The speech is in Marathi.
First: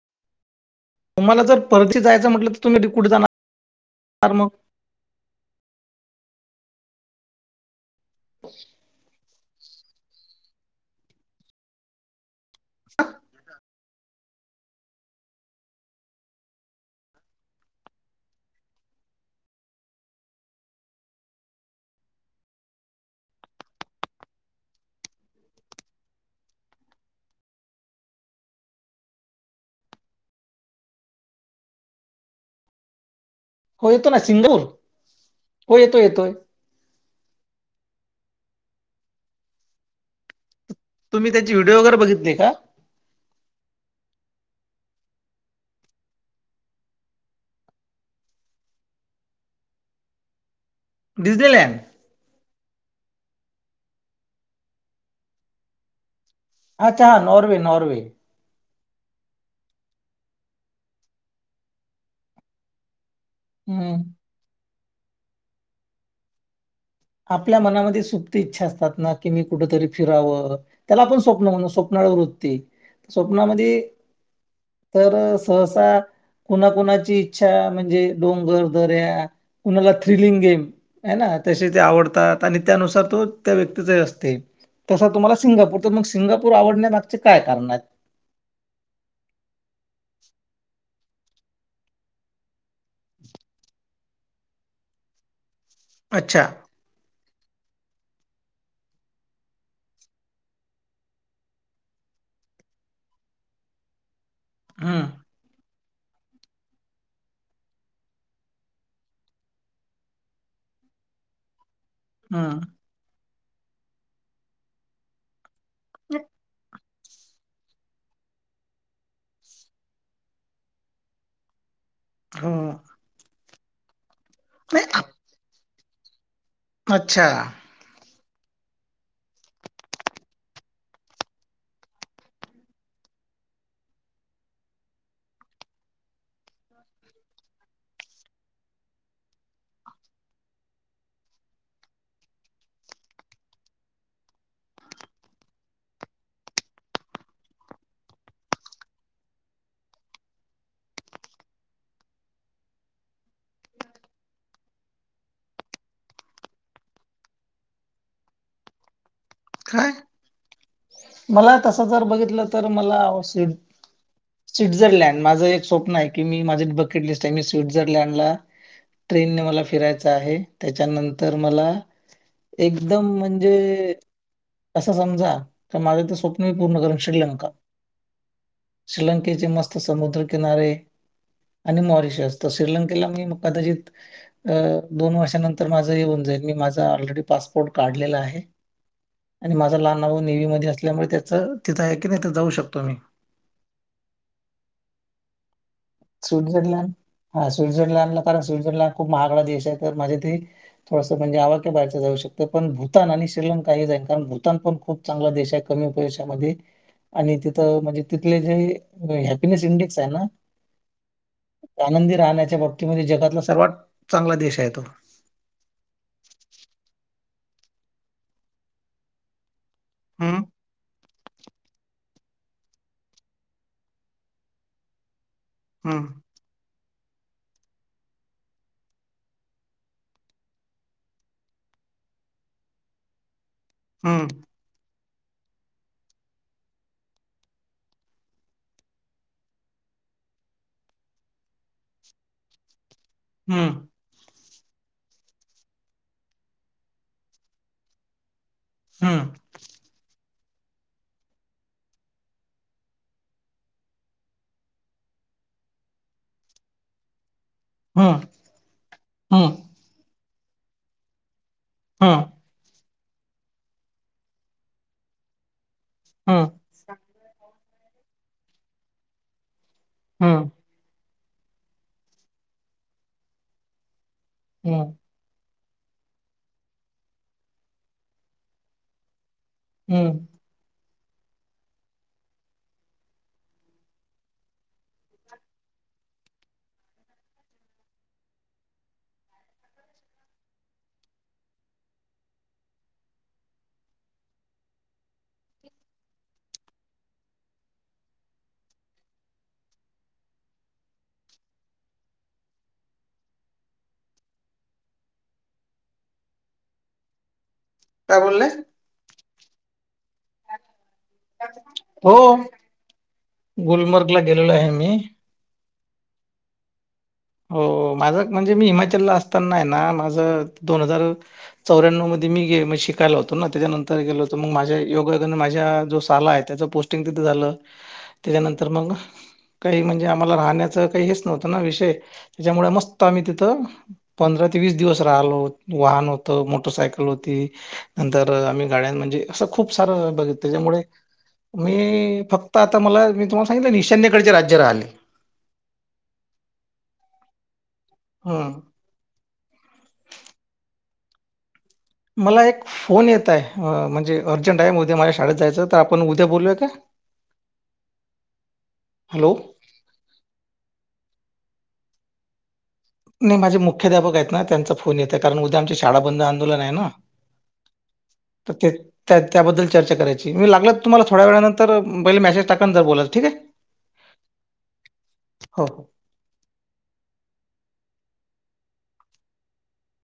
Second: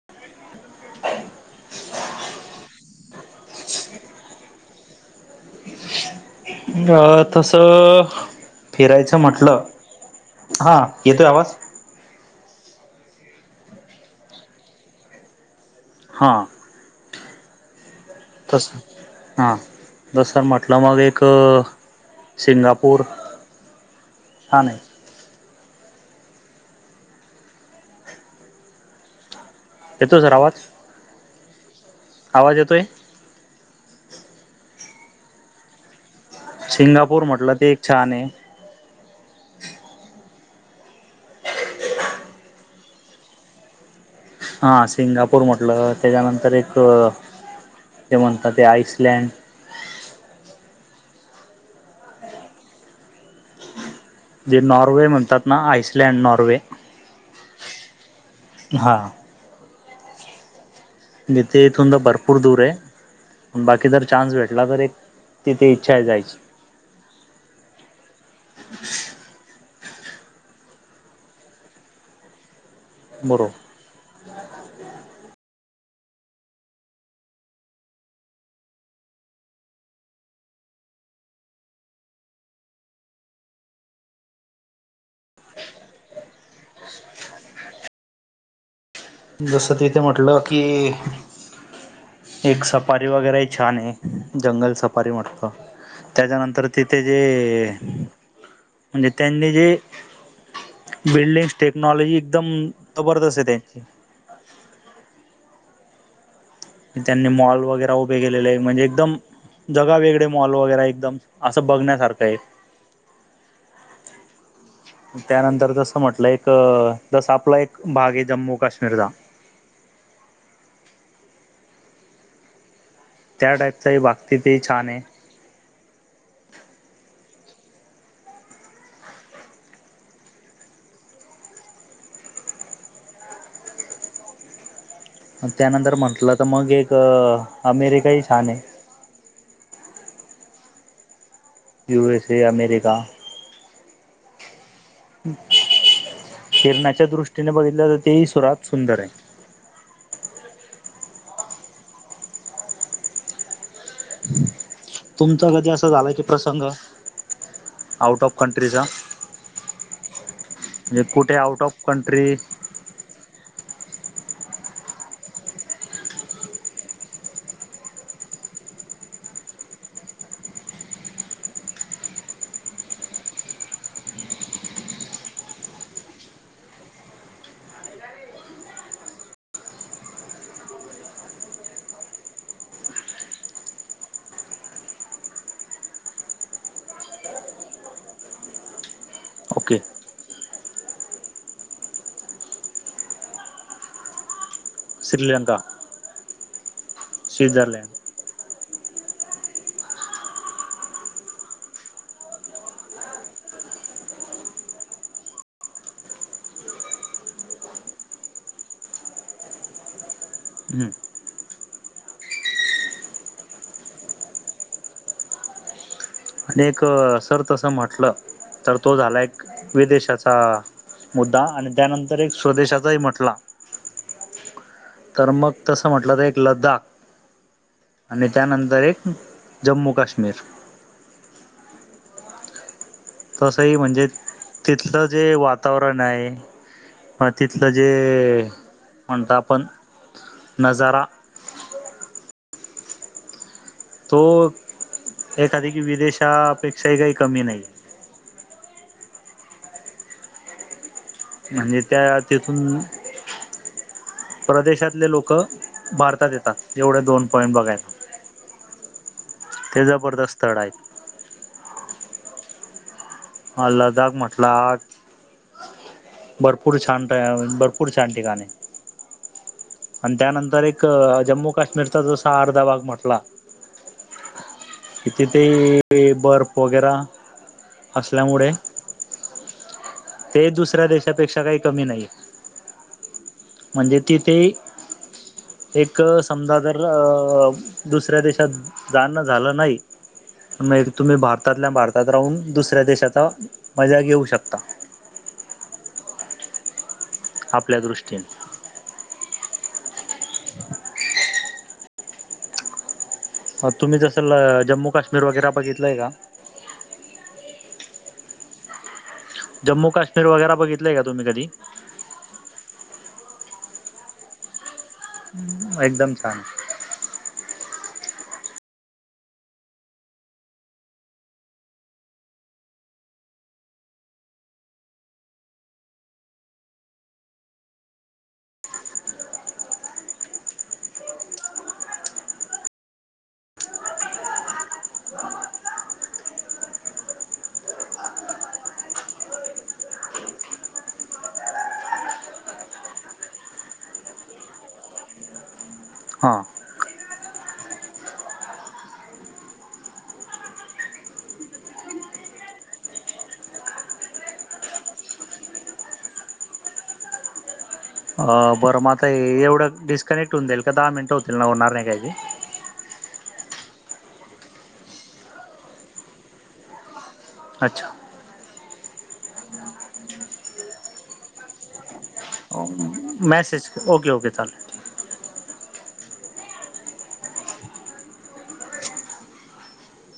[inaudible] तुम्हाला जर परती जायचं म्हटलं तर तुम्ही तिकुठे जाणार मग. अ तसं फिरायचं म्हटलं हा येतोय आवाज [inaudible] हां. तसं हां जसंर म्हटलं मग एक सिंगापूर, ठणे. येतो सर आवाज आवाज येतो आहे. हो येतो ना सिधूर हो येतोय येतोय. सिंगापूर म्हटलं ते एक छान आहे. तुम्ही त्याची व्हिडीओ वगैर बघितले का? हा सिंगापूर म्हटलं त्याच्यानंतर एक जे म्हणतात ते आइसलँड डिजनीलँड जे नॉर्वे म्हणतात ना आइसलँड नॉर्वे अच्छा हां नॉर्वे नॉर्वे हां. नीथे इथून तर भरपूर दूर आहे बाकी हं. जर चान्स भेटला तर एक तिथे इच्छा जायची. आपल्या मनामध्ये सुप्त इच्छा असतात ना की मी कुठतरी फिरावं. त्याला आपण स्वप्न म्हण स्वप्ना वृत्ते बरोबर स्वप्नामध्ये तर सहसा कुणाकुणाची इच्छा म्हणजे डोंगर दर्या कुणाला थ्रिलिंग गेम ह ना तसे ते आवडतात आणि त्यानुसार तो त्या व्यक्तीचा असते. तसा तुम्हाला सिंगापूर तर मग सिंगापूर आवडण्यामागचे काय कारण आहेत. जसं तिथे म्हटलं की एक सफारी वगैरेही छान आहे. जंगल सफारी म्हटत अच्छा. त्याच्यानंतर तिथे जे म्हणजे त्यांनी जे बिल्डिंग्स टेक्नॉलॉजी एकदम जबरदस्त आहे त्यांची हा त्यांनी मॉल वगैरे उभे केलेले म्हणजे एकदम जगा वेगळे मॉल वगैरे एकदम असं बघण्यासारखं हं. त्यानंतर तसं म्हटलं एक जसा आपला एक भाग आहे जम्मू काश्मीरचा हो त्या टाईपचाही बागती ते नाही छान आहे आप अच्छा त्यानंतर म्हटलं तर मग एक अमेरिकाही छान आहे यू एस ए अमेरिका किरणाच्या दृष्टीने बघितलं तर ते सुरात सुंदर आहे तुमचा कधी असं झालंय की प्रसंग आउट ऑफ कंट्रीचा काय म्हणजे कुठे मला आउट तस ऑफ जर कंट्री बघितलं तर मलावश स्वित्झरलँड माझं एक स्वप् आहे की मी माझे बकेट लिस्ट आहे मी स्वित्झरलँड ला ट्रेन ने मला फिरायच आहे त्याच्यानंतर मला एकदम म्हणजे असं समजा तर माझं ते स्वप्न म पूर्ण करून शिडलं म का श्रीलंकेचे मस्त समुद्रकिनारे आणि मॉरिशस तर श्रीलंकेला मी कदाचित अ दोन वर्षानंतर माझं येऊन जाईल मी माझा ऑलरेडी पासपोर्ट काढलेला आहे आणि माझा ओके लहान भाउ नेवी मध्ये असल्यामुळे त्याच तिथं आहे की नाही तिथं जाऊ शकतो मी श्रीलंका स्वित्झरलँड हा स्वित्झर्लंड स्वित्झरलँडला कारण स्वित्झरलंँड खूप महागडा देश आहे तर माझे ते थोडसं म्हणजे आवाक्या बाहेरच जाऊ शकते पण भूतान आणि श्रीलंकाही जाईन कारण भूतान पण खूप चांगला देश आहे कमी पैशामध्ये आणि तिथं म्हणजे, तिथले जे हॅपीनेस इंडेक्स आहे ना. हम्म, आनंदी राहण्याच्या बाबतीमध्ये जगातला सर्वात चांगला देश आहे तो. आणि एक, सर तसं म्हटलं, तर तो झालायऽ विदेशाचा हम्म मुद्दा, आणि त्यानंतर एक स्वदेशाचाही म्हटलाऽ तर मग, तसं हम्म म्हटलं तर एकऽ लद्दाख,, आणि त्यानंतर एक, जम्मू काश्मीर, तसंही म्हणजे, हम्म तिथलं जे वातावरण आहेऽ म तिथलं जे, म्हणतो आपण नजाराऽ हम्म, तो, एखाद की विदेशापेक्षाही काही कमी नाही,, हम, म्हणजे त्या तेिथूनऽ प्रदेशातले लोक भारतात येतात एवढे दोन पॉइंट बघायत हम् ते जबरदस्त स्थळ आहेत हा दाख म्हटला, बर. हम्म हम्म भरपूर छान, भरपूर छान ठिकाणे,, आणि हम्म त्यानंतर एकऽ जम्मू काश्मीरचा जसा अर्धा भाग म्हटलाऽ हम्, तिथे ते बर्फ वगैरेऽ असल्यामुळेऽ हम्म, ते दुसऱ्या देशापेक्षा काही कमी नाही. म्हणजे तिथे, एक समजा, जर अ दुसऱ्या देशात. जाणं झालं नाही. मग तुम्ही भारतातल्या भारतात राहून, दुसऱ्या देशाचा मजा घेऊ शकता. आपल्या दृष्टीन. अवं तुम्ही जसं जम्मू काश्मीर वगैरे बघितलंय का? काय बोलले? जम्मू काश्मीर वगैरा बघितलंय का तुम्ही कधी? हो, गुलमर्ग ला गेलेल आहे मी. एकदम छान. हो, माझं म्हणजे मी, हिमाचलला असताना आहे ना, माझ दोन हजार चौऱ्याण्णव मध्ये मी गे शिकायला होतो ना, त्याच्यानंतर गेल होतो, मग माझ्या योग, माझ्या जो साला आहे. त्याच पोस्ट तीन तिथं झालं. त्याच्यानंतर मग, काही म्हणजे आम्हाला राहण्याचं काही हेच नव्हतं ना, विषय. त्याच्यामुळे मस्त आम्ही तिथं. पंधरा ते वीस दिवस राहिलो,, वाहन होत मोटरसायकल होती. नंतर आम्ही गाड्यां म्हणजे, असं खूप सारं बघितलच्यामुळे मी फक्त आता मला, मी तुम्हाला सांगितलं ना ईशान्यकडचे राज्य राहिले. हा हम, मला एक फोन येत आहे. म्हणजे अर्जंट आहे. माझ्या शाळेत जायचं, तर आपण उद्या बोलूया का? अ बरं मग आता हॅलो. एवढं डिस्कनेक्ट होऊन जाईल का? दहा मिनिट होतील ना, होणार नाही काय ते नाही माझे मुख्याध्यापक आहेत ना, त्यांचा फोन येतेय कारण उद्या आमची शाळा बंद आंदोलन आहे ना. अच्छा. ते त्याबद्दल चर्चा करायची, मी लागल तुम्हाला थोड्या वेळानंतर पहिले मेसेज टाक कज बोलाल ठीक आहे, मॅसेज ओके ओके चालेल हो.